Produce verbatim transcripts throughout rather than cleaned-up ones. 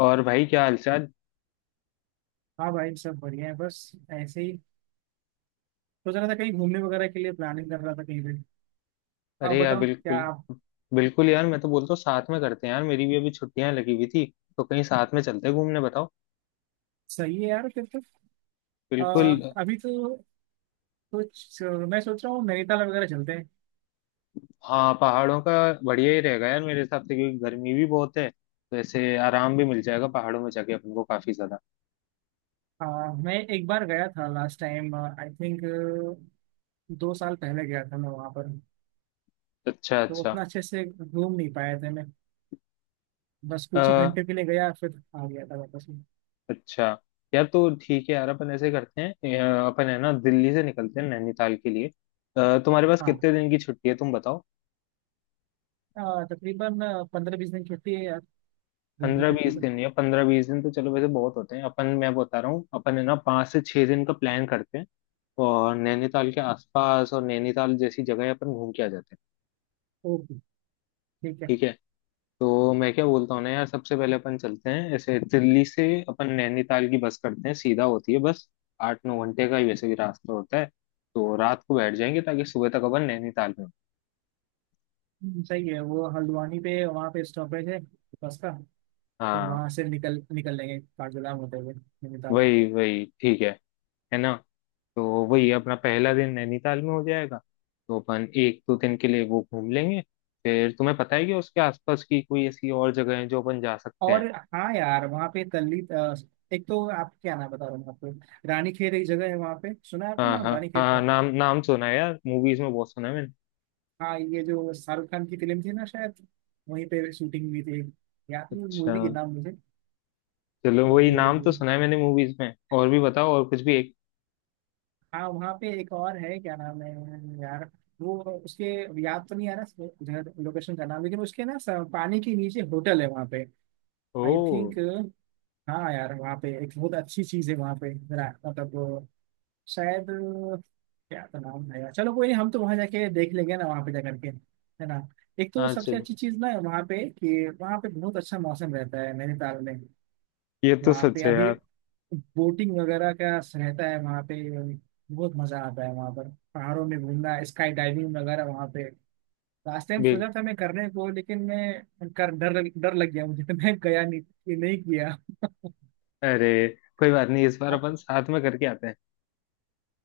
और भाई क्या हालचाल। हाँ भाई, सब बढ़िया है। बस ऐसे ही सोच रहा था, कहीं घूमने वगैरह के लिए प्लानिंग कर रहा था कहीं पे। आप अरे यार, बताओ, क्या बिल्कुल। आप। बिल्कुल यार, मैं तो बोलता हूँ साथ में करते हैं यार। मेरी भी अभी छुट्टियां लगी हुई थी तो कहीं साथ में चलते हैं घूमने, बताओ। सही है यार, फिर तो। आ, बिल्कुल। अभी तो कुछ मैं सोच रहा हूँ, नैनीताल वगैरह चलते हैं। हाँ, पहाड़ों का बढ़िया ही रहेगा यार मेरे हिसाब से, क्योंकि गर्मी भी बहुत है तो ऐसे आराम भी मिल जाएगा पहाड़ों में जाके, अपन को काफी ज्यादा। आ, मैं एक बार गया था लास्ट टाइम, आई थिंक दो साल पहले गया था मैं वहाँ पर। अच्छा तो अच्छा। उतना अच्छे से घूम नहीं पाया था मैं। बस अ, कुछ ही घंटे के लिए गया फिर आ गया था वापस में। अच्छा। यार, तो ठीक है यार, अपन ऐसे करते हैं। अ, अपन है ना दिल्ली से निकलते हैं नैनीताल के लिए। अ, तुम्हारे पास हाँ। कितने दिन की छुट्टी है तुम बताओ। आ, तकरीबन पंद्रह बीस दिन छुट्टी है यार, गर्मी पंद्रह छुट्टी बीस तो। दिन या पंद्रह बीस दिन तो चलो, वैसे बहुत होते हैं अपन। मैं बता रहा हूँ अपन है ना पाँच से छह दिन का प्लान करते हैं और नैनीताल के आसपास और नैनीताल जैसी जगह अपन घूम के आ जाते हैं। ओके, ठीक है। ठीक है। तो मैं क्या बोलता हूँ ना यार, सबसे पहले अपन चलते हैं ऐसे दिल्ली से। अपन नैनीताल की बस करते हैं, सीधा होती है बस। आठ नौ घंटे का ही वैसे भी रास्ता होता है। तो रात को बैठ जाएंगे ताकि सुबह तक अपन नैनीताल में हों। हम्म, सही है। वो हल्द्वानी पे वहाँ पे स्टॉपेज है बस का। फिर हाँ, वहां से निकल निकल लेंगे काठगोदाम होते हुए नैनीताल। वही वही ठीक है है ना। तो वही अपना पहला दिन नैनीताल में हो जाएगा। तो अपन एक दो दिन के लिए वो घूम लेंगे। फिर तुम्हें पता है कि उसके आसपास की कोई ऐसी और जगह है जो अपन जा सकते हैं। और हाँ यार, वहाँ पे तल्ली अ, एक तो आप, क्या नाम बता रहा हूँ आपको, रानी खेत एक जगह है वहाँ पे। सुना है आपने हाँ नाम हाँ रानी खेत हाँ, का? नाम नाम सुना है यार, मूवीज में बहुत सुना है मैंने। हाँ ये जो शाहरुख खान की फिल्म थी ना शायद, वहीं पे शूटिंग हुई थी। याद नहीं अच्छा, मूवी के नाम मुझे। चलो, वही नाम तो तो सुना है मैंने मूवीज में। और भी बताओ, और कुछ भी एक। हाँ, वहाँ पे एक और है, क्या नाम है यार वो, उसके, याद तो नहीं आ रहा जगह लोकेशन का नाम, लेकिन उसके ना स- पानी के नीचे होटल है वहाँ पे, ओ। I think. हाँ यार, वहाँ पे एक बहुत अच्छी चीज है। वहाँ पे मेरा- मतलब शायद अ, क्या तो नाम है यार। चलो कोई नहीं, हम तो वहाँ जाके देख लेंगे ना, वहाँ पे जा करके, है ना। एक तो हाँ सबसे चलो, अच्छी चीज ना है वहाँ पे कि वहाँ पे बहुत अच्छा मौसम रहता है नैनीताल में। ये तो वहाँ पे सच है अभी यार। बोटिंग वगैरह का रहता है वहाँ पे। बहुत मजा आता है वहाँ पर पहाड़ों में घूमना, स्काई डाइविंग वगैरह वहाँ पे। लास्ट टाइम बिल सोचा था मैं करने को, लेकिन मैं कर डर डर लग गया मुझे तो मैं गया नहीं, नहीं किया। अरे, कोई बात नहीं, इस बार आप, अपन साथ में करके आते हैं।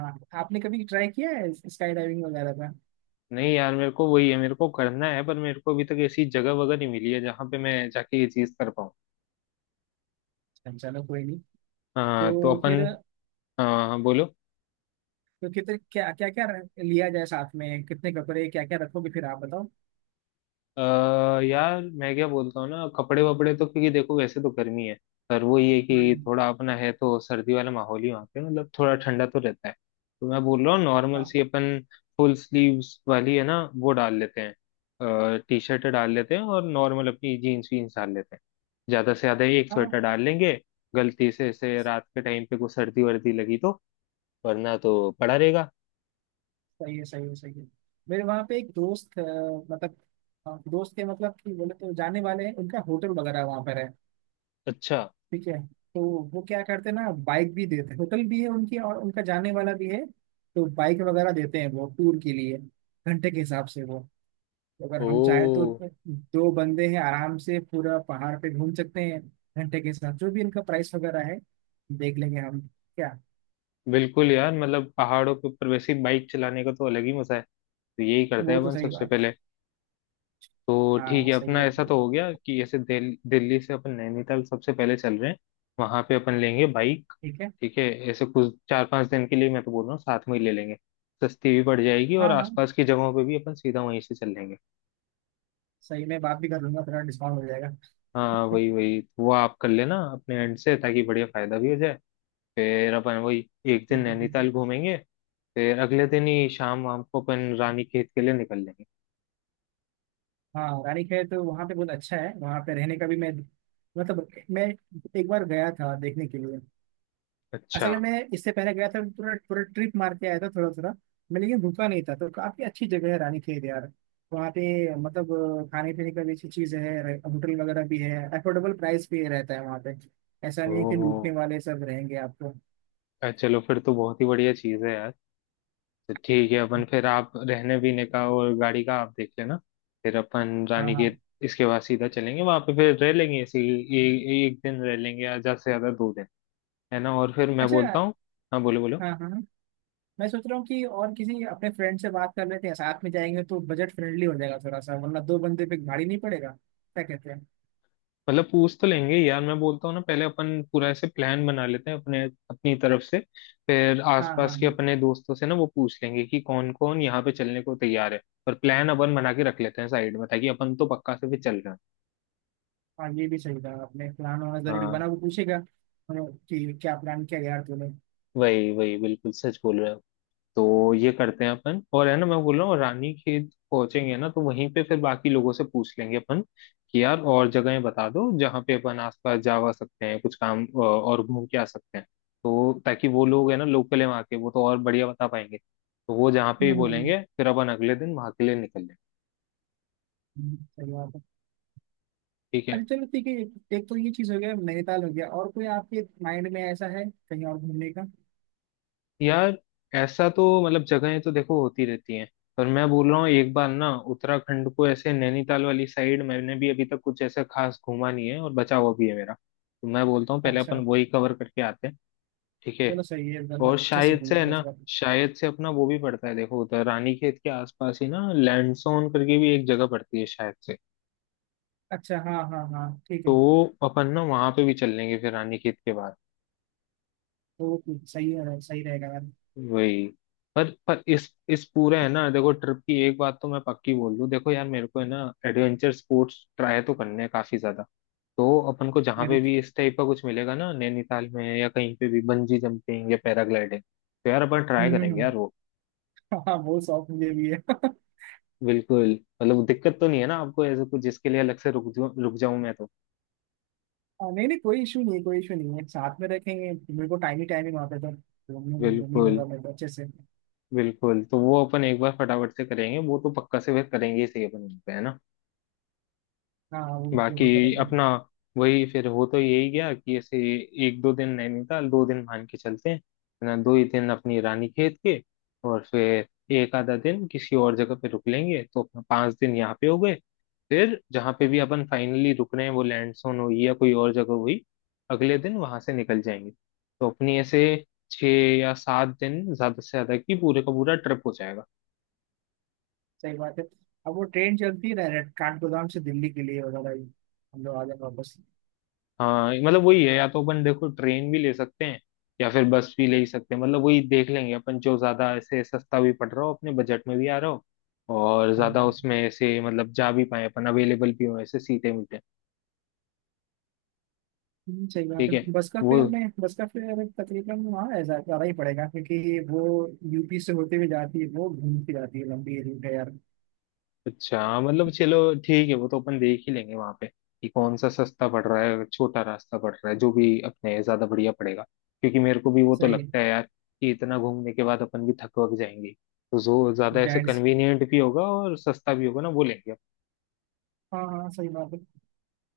हाँ, आपने कभी ट्राई किया है स्काई डाइविंग वगैरह का? नहीं यार, मेरे को वही है, मेरे को करना है, पर मेरे को अभी तक ऐसी जगह वगैरह नहीं मिली है जहाँ पे मैं जाके ये चीज कर पाऊँ। अच्छा, चलो कोई नहीं। हाँ तो तो अपन। फिर, हाँ हाँ, बोलो। तो कितने, क्या क्या क्या लिया जाए साथ में, कितने कपड़े क्या क्या रखोगे, फिर आप बताओ। आ, यार मैं क्या बोलता हूँ ना, कपड़े वपड़े तो, क्योंकि देखो वैसे तो गर्मी है पर वो ये कि हम्म। थोड़ा अपना है तो सर्दी वाला माहौल ही वहाँ पे, मतलब थोड़ा ठंडा तो रहता है। तो मैं बोल रहा हूँ नॉर्मल हाँ सी अपन फुल स्लीव्स वाली है ना वो डाल लेते हैं, टी शर्ट डाल लेते हैं और नॉर्मल अपनी जीन्स वीन्स डाल लेते हैं। ज़्यादा से ज़्यादा एक हाँ, स्वेटर डाल लेंगे, गलती से ऐसे रात के टाइम पे कोई सर्दी वर्दी लगी तो, वरना तो पड़ा रहेगा। सही है, सही है, सही है। मेरे वहाँ पे एक दोस्त अ, मतलब अ, दोस्त के मतलब कि बोले तो जाने वाले हैं, उनका होटल वगैरह वहाँ पर है। अच्छा। ठीक है। तो वो क्या करते हैं ना, बाइक भी देते हैं, होटल भी है उनकी, और उनका जाने वाला भी है, तो बाइक वगैरह देते हैं वो टूर के लिए घंटे के हिसाब से वो, अगर हम चाहे तो। ओ। दो बंदे हैं, आराम से पूरा पहाड़ पे घूम सकते हैं। घंटे के साथ जो भी इनका प्राइस वगैरह है देख लेंगे हम क्या। बिल्कुल यार, मतलब पहाड़ों के ऊपर वैसे ही बाइक चलाने का तो अलग ही मजा है। तो यही करते हैं वो तो अपन सही सबसे बात है। पहले। तो ठीक हाँ है, सही अपना है, ऐसा तो हो गया कि ऐसे दिल, दिल्ली से अपन नैनीताल सबसे पहले चल रहे हैं। वहां पे अपन लेंगे बाइक। ठीक है। ठीक है। ऐसे कुछ चार पांच दिन के लिए मैं तो बोल रहा हूँ साथ में ही ले लेंगे। सस्ती भी पड़ जाएगी और हाँ हाँ, आसपास की जगहों पे भी अपन सीधा वहीं से चल लेंगे। सही, मैं बात भी कर लूंगा, थोड़ा डिस्काउंट हो जाएगा। हाँ वही वही, वो आप कर लेना अपने एंड से ताकि बढ़िया फायदा भी हो जाए। फिर अपन वही एक दिन ठीक है, ठीक है। नैनीताल घूमेंगे। फिर अगले दिन ही शाम वाम को अपन रानी खेत के लिए निकल लेंगे। हाँ रानीखेत तो वहाँ पे बहुत अच्छा है, वहाँ पे रहने का भी। मैं मतलब मैं एक बार गया था देखने के लिए। अच्छा। असल में मैं इससे पहले गया था, पूरा पूरा ट्रिप मार के आया था थोड़ा थोड़ा मैं, लेकिन रुका नहीं था। तो काफी अच्छी जगह है रानी खेत यार। वहाँ पे मतलब अ, खाने पीने का भी अच्छी चीज है, होटल वगैरह भी है अफोर्डेबल प्राइस पे रहता है वहाँ पे। ऐसा ओ। नहीं है कि लूटने वाले सब रहेंगे आपको। अ, चलो फिर तो बहुत ही बढ़िया चीज़ है यार। तो ठीक है अपन, फिर आप रहने पीने का और गाड़ी का आप देख लेना। फिर अपन हाँ रानी हाँ। के इसके बाद सीधा चलेंगे वहां पे, फिर रह लेंगे ऐसे ही, ए, ए, एक दिन रह लेंगे या ज्यादा से ज्यादा दो दिन, है ना। और फिर मैं अच्छा, बोलता हूँ। हाँ बोलो बोलो। हाँ हाँ हाँ, मैं सोच रहा हूँ कि और किसी अपने फ्रेंड से बात कर लेते हैं, साथ में जाएंगे तो बजट फ्रेंडली हो जाएगा थोड़ा सा, वरना दो बंदे पे भारी नहीं पड़ेगा, क्या कहते हैं। मतलब पूछ तो लेंगे यार, मैं बोलता हूँ ना, पहले अपन पूरा ऐसे प्लान बना लेते हैं अपने, अपनी तरफ से। फिर हाँ हाँ आसपास के हाँ। अपने दोस्तों से ना वो पूछ लेंगे कि कौन कौन यहाँ पे चलने को तैयार है। और प्लान अपन बना के रख लेते हैं साइड में ताकि अपन तो पक्का से भी चल रहे हैं। हाँ ये भी सही कहा आपने, प्लान होना जरूरी, हाँ बना वो पूछेगा हाँ, कि क्या प्लान किया यार तूने। वही वही, बिल्कुल सच बोल रहे हो। तो ये करते हैं अपन, और है ना, मैं बोल रहा हूँ रानी खेत पहुंचेंगे ना, तो वहीं पे फिर बाकी लोगों से पूछ लेंगे अपन कि यार और जगहें बता दो जहाँ पे अपन आसपास जा वा सकते हैं, कुछ काम अ, और घूम के आ सकते हैं। तो ताकि वो लोग, है ना, लोकल है वहाँ के, वो तो और बढ़िया बता पाएंगे। तो वो जहाँ पे भी हम्म। बोलेंगे फिर अपन अगले दिन वहाँ के लिए निकल लें। हम्म, सही बात है। ठीक है। अरे चलो ठीक है, एक, एक तो ये चीज हो गया, नैनीताल हो गया। और कोई आपके माइंड में ऐसा है कहीं और घूमने का? यार ऐसा तो, मतलब जगहें तो देखो होती रहती हैं, पर मैं बोल रहा हूँ एक बार ना, उत्तराखंड को ऐसे नैनीताल वाली साइड मैंने भी अभी तक कुछ ऐसा खास घूमा नहीं है और बचा हुआ भी है मेरा, तो मैं बोलता हूँ पहले अपन अच्छा, वही कवर करके आते हैं। ठीक है। चलो सही है, इधर मैं और अच्छे से शायद घूम से, है लूंगा इस ना, बार। शायद से अपना वो भी पड़ता है देखो, उधर रानीखेत के आसपास ही ना, लैंडसोन करके भी एक जगह पड़ती है शायद से। अच्छा हाँ हाँ हाँ, ठीक तो है। अपन ना वहां पे भी चल लेंगे फिर रानीखेत के बाद। ओके, सही है, सही रहेगा यार। वही, पर पर इस इस पूरे, है ना, देखो ट्रिप की एक बात तो मैं पक्की बोल दूं, देखो यार, मेरे को है ना एडवेंचर स्पोर्ट्स ट्राई तो करने हैं काफी ज्यादा। तो अपन को जहाँ मेरे, पे भी इस टाइप का कुछ मिलेगा ना, नैनीताल में या कहीं पे भी, बंजी जंपिंग या पैराग्लाइडिंग, तो यार अपन हम्म ट्राई हम्म, करेंगे हम्म, यार वो। हाँ वो शौक मुझे भी है बिल्कुल। मतलब दिक्कत तो नहीं है ना आपको ऐसे कुछ, जिसके लिए अलग से रुक जाऊं रुक जाऊं मैं तो। हाँ, नहीं नहीं कोई इशू नहीं है, कोई इशू नहीं है, साथ में रखेंगे मेरे को, टाइम ही टाइम ही वहाँ पे तो घूमने घूमने बिल्कुल मिलूंगा मेरे को अच्छे से। बिल्कुल, तो वो अपन एक बार फटाफट से करेंगे, वो तो पक्का से फिर करेंगे ही सही अपन वहीं पे, है ना। हाँ वो जरूर बाकी करेंगे। अपना वही, फिर हो तो यही गया कि ऐसे एक दो दिन नैनीताल, दो दिन मान के चलते हैं है ना, दो ही दिन अपनी रानीखेत के। और फिर एक आधा दिन किसी और जगह पे रुक लेंगे, तो अपना पांच दिन यहाँ पे हो गए। फिर जहाँ पे भी अपन फाइनली रुक रहे हैं, वो लैंड सोन हुई या कोई और जगह हुई, अगले दिन वहां से निकल जाएंगे। तो अपनी ऐसे छः या सात दिन ज्यादा से ज्यादा की पूरे का पूरा ट्रिप हो जाएगा। सही बात है। अब वो ट्रेन चलती है ना काठगोदाम से दिल्ली के लिए वगैरह ही, हम लोग आ जाए वापस। हाँ मतलब वही है, या तो अपन देखो ट्रेन भी ले सकते हैं या फिर बस भी ले ही सकते हैं, मतलब वही देख लेंगे अपन, जो ज्यादा ऐसे सस्ता भी पड़ रहा हो, अपने बजट में भी आ रहा हो, और हाँ ज्यादा हाँ। उसमें ऐसे मतलब जा भी पाए अपन, अवेलेबल भी हो ऐसे सीटे मीटे। हम्म, सही बात ठीक है। है। बस का वो। फेयर में बस का फेयर तकरीबन हाँ ऐसा ज्यादा ही पड़ेगा, क्योंकि वो यू पी से होते हुए जाती है, वो घूमती जाती है, लंबी रूट है यार। अच्छा हाँ, मतलब चलो, ठीक है वो तो अपन देख ही लेंगे वहां पे कि कौन सा सस्ता पड़ रहा है, छोटा रास्ता पड़ रहा है, जो भी अपने ज्यादा बढ़िया पड़ेगा, क्योंकि मेरे को भी वो तो सही। लगता है यार कि इतना घूमने के बाद अपन भी थक वक जाएंगे। तो जो ज्यादा ऐसे जाइंट्स। कन्वीनियंट भी होगा और सस्ता भी होगा ना, वो लेंगे अपन। हाँ हाँ, सही बात है।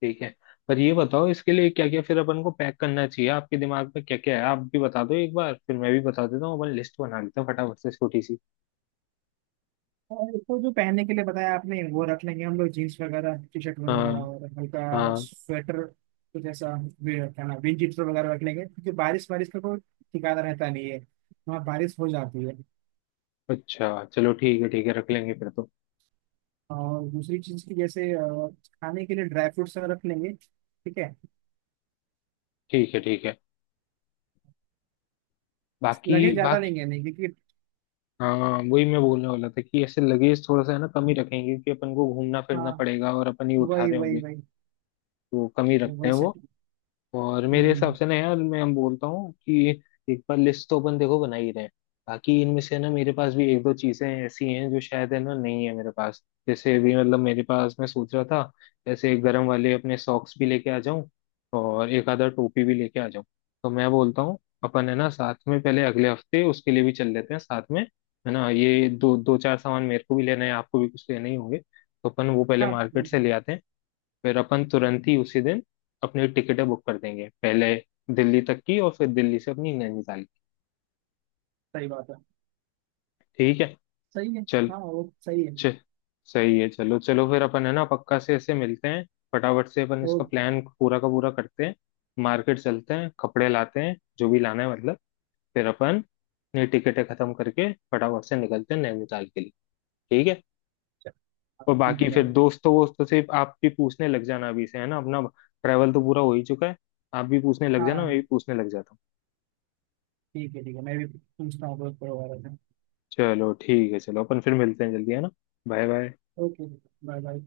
ठीक है। पर ये बताओ, इसके लिए क्या क्या फिर अपन को पैक करना चाहिए? आपके दिमाग में क्या क्या है आप भी बता दो एक बार, फिर मैं भी बता देता हूँ, अपन लिस्ट बना लेते हैं फटाफट से, छोटी सी। और तो जो पहनने के लिए बताया आपने वो रख लेंगे हम लोग, जीन्स वगैरह, टी शर्ट वगैरह हाँ। और हल्का हाँ। स्वेटर कुछ ऐसा। वे- क्या नाम, विंड चीटर वगैरह रख लेंगे, क्योंकि बारिश बारिश का कोई ठिकाना रहता नहीं है, वहाँ बारिश हो जाती है। अच्छा चलो, ठीक है, ठीक है रख लेंगे फिर तो। और दूसरी चीज़ की जैसे अ, खाने के लिए ड्राई फ्रूट्स रख लेंगे, ठीक है। ठीक है ठीक है। बाकी लगे ज़्यादा बाकी नहीं है, नहीं क्योंकि, हाँ वही मैं बोलने वाला था कि ऐसे लगेज थोड़ा सा है ना कम ही रखेंगे, कि अपन को घूमना हाँ फिरना पड़ेगा और अपन ही उठा वही रहे वही होंगे। वही तो कम ही रखते वही हैं से। वो। और मेरे हिसाब हम्म, से ना यार, मैं हम बोलता हूँ कि एक बार लिस्ट तो अपन देखो बना ही रहे हैं। बाकी इनमें से ना मेरे पास भी एक दो चीजें ऐसी हैं जो शायद है ना नहीं है मेरे पास। जैसे अभी, मतलब मेरे पास, मैं सोच रहा था, जैसे गर्म वाले अपने सॉक्स भी लेके आ जाऊं, और एक आधा टोपी भी लेके आ जाऊं। तो मैं बोलता हूँ अपन है ना साथ में, पहले अगले हफ्ते उसके लिए भी चल लेते हैं साथ में, है ना। ये दो दो चार सामान मेरे को भी लेना है, आपको भी कुछ लेना ही होंगे। तो अपन वो पहले हाँ मार्केट से ले आते हैं। फिर अपन तुरंत ही उसी दिन अपनी टिकटें बुक कर देंगे, पहले दिल्ली तक की और फिर दिल्ली से अपनी नैनीताल की। सही बात है। ठीक है। सही है। चल हाँ वो सही है। च सही है चलो चलो, फिर अपन है ना पक्का से ऐसे मिलते हैं। फटाफट से अपन तो इसका प्लान पूरा का पूरा करते हैं, मार्केट चलते हैं, कपड़े लाते हैं, जो भी लाना है मतलब। फिर अपन अपनी टिकटें खत्म करके फटाफट से निकलते हैं नैनीताल के लिए। ठीक है। चल, हाँ, और ठीक बाकी है फिर भाई। दोस्तों वोस्तों से आप भी पूछने लग जाना अभी से, है ना, अपना ट्रैवल तो पूरा हो ही चुका है। आप भी पूछने लग जाना, मैं भी हाँ पूछने लग जाता हूँ। ठीक है ठीक है, मैं भी पूछता हूँ बहुत परिवार में। चलो ठीक है, चलो अपन फिर मिलते हैं जल्दी, है ना। Bye bye. Okay, bye bye.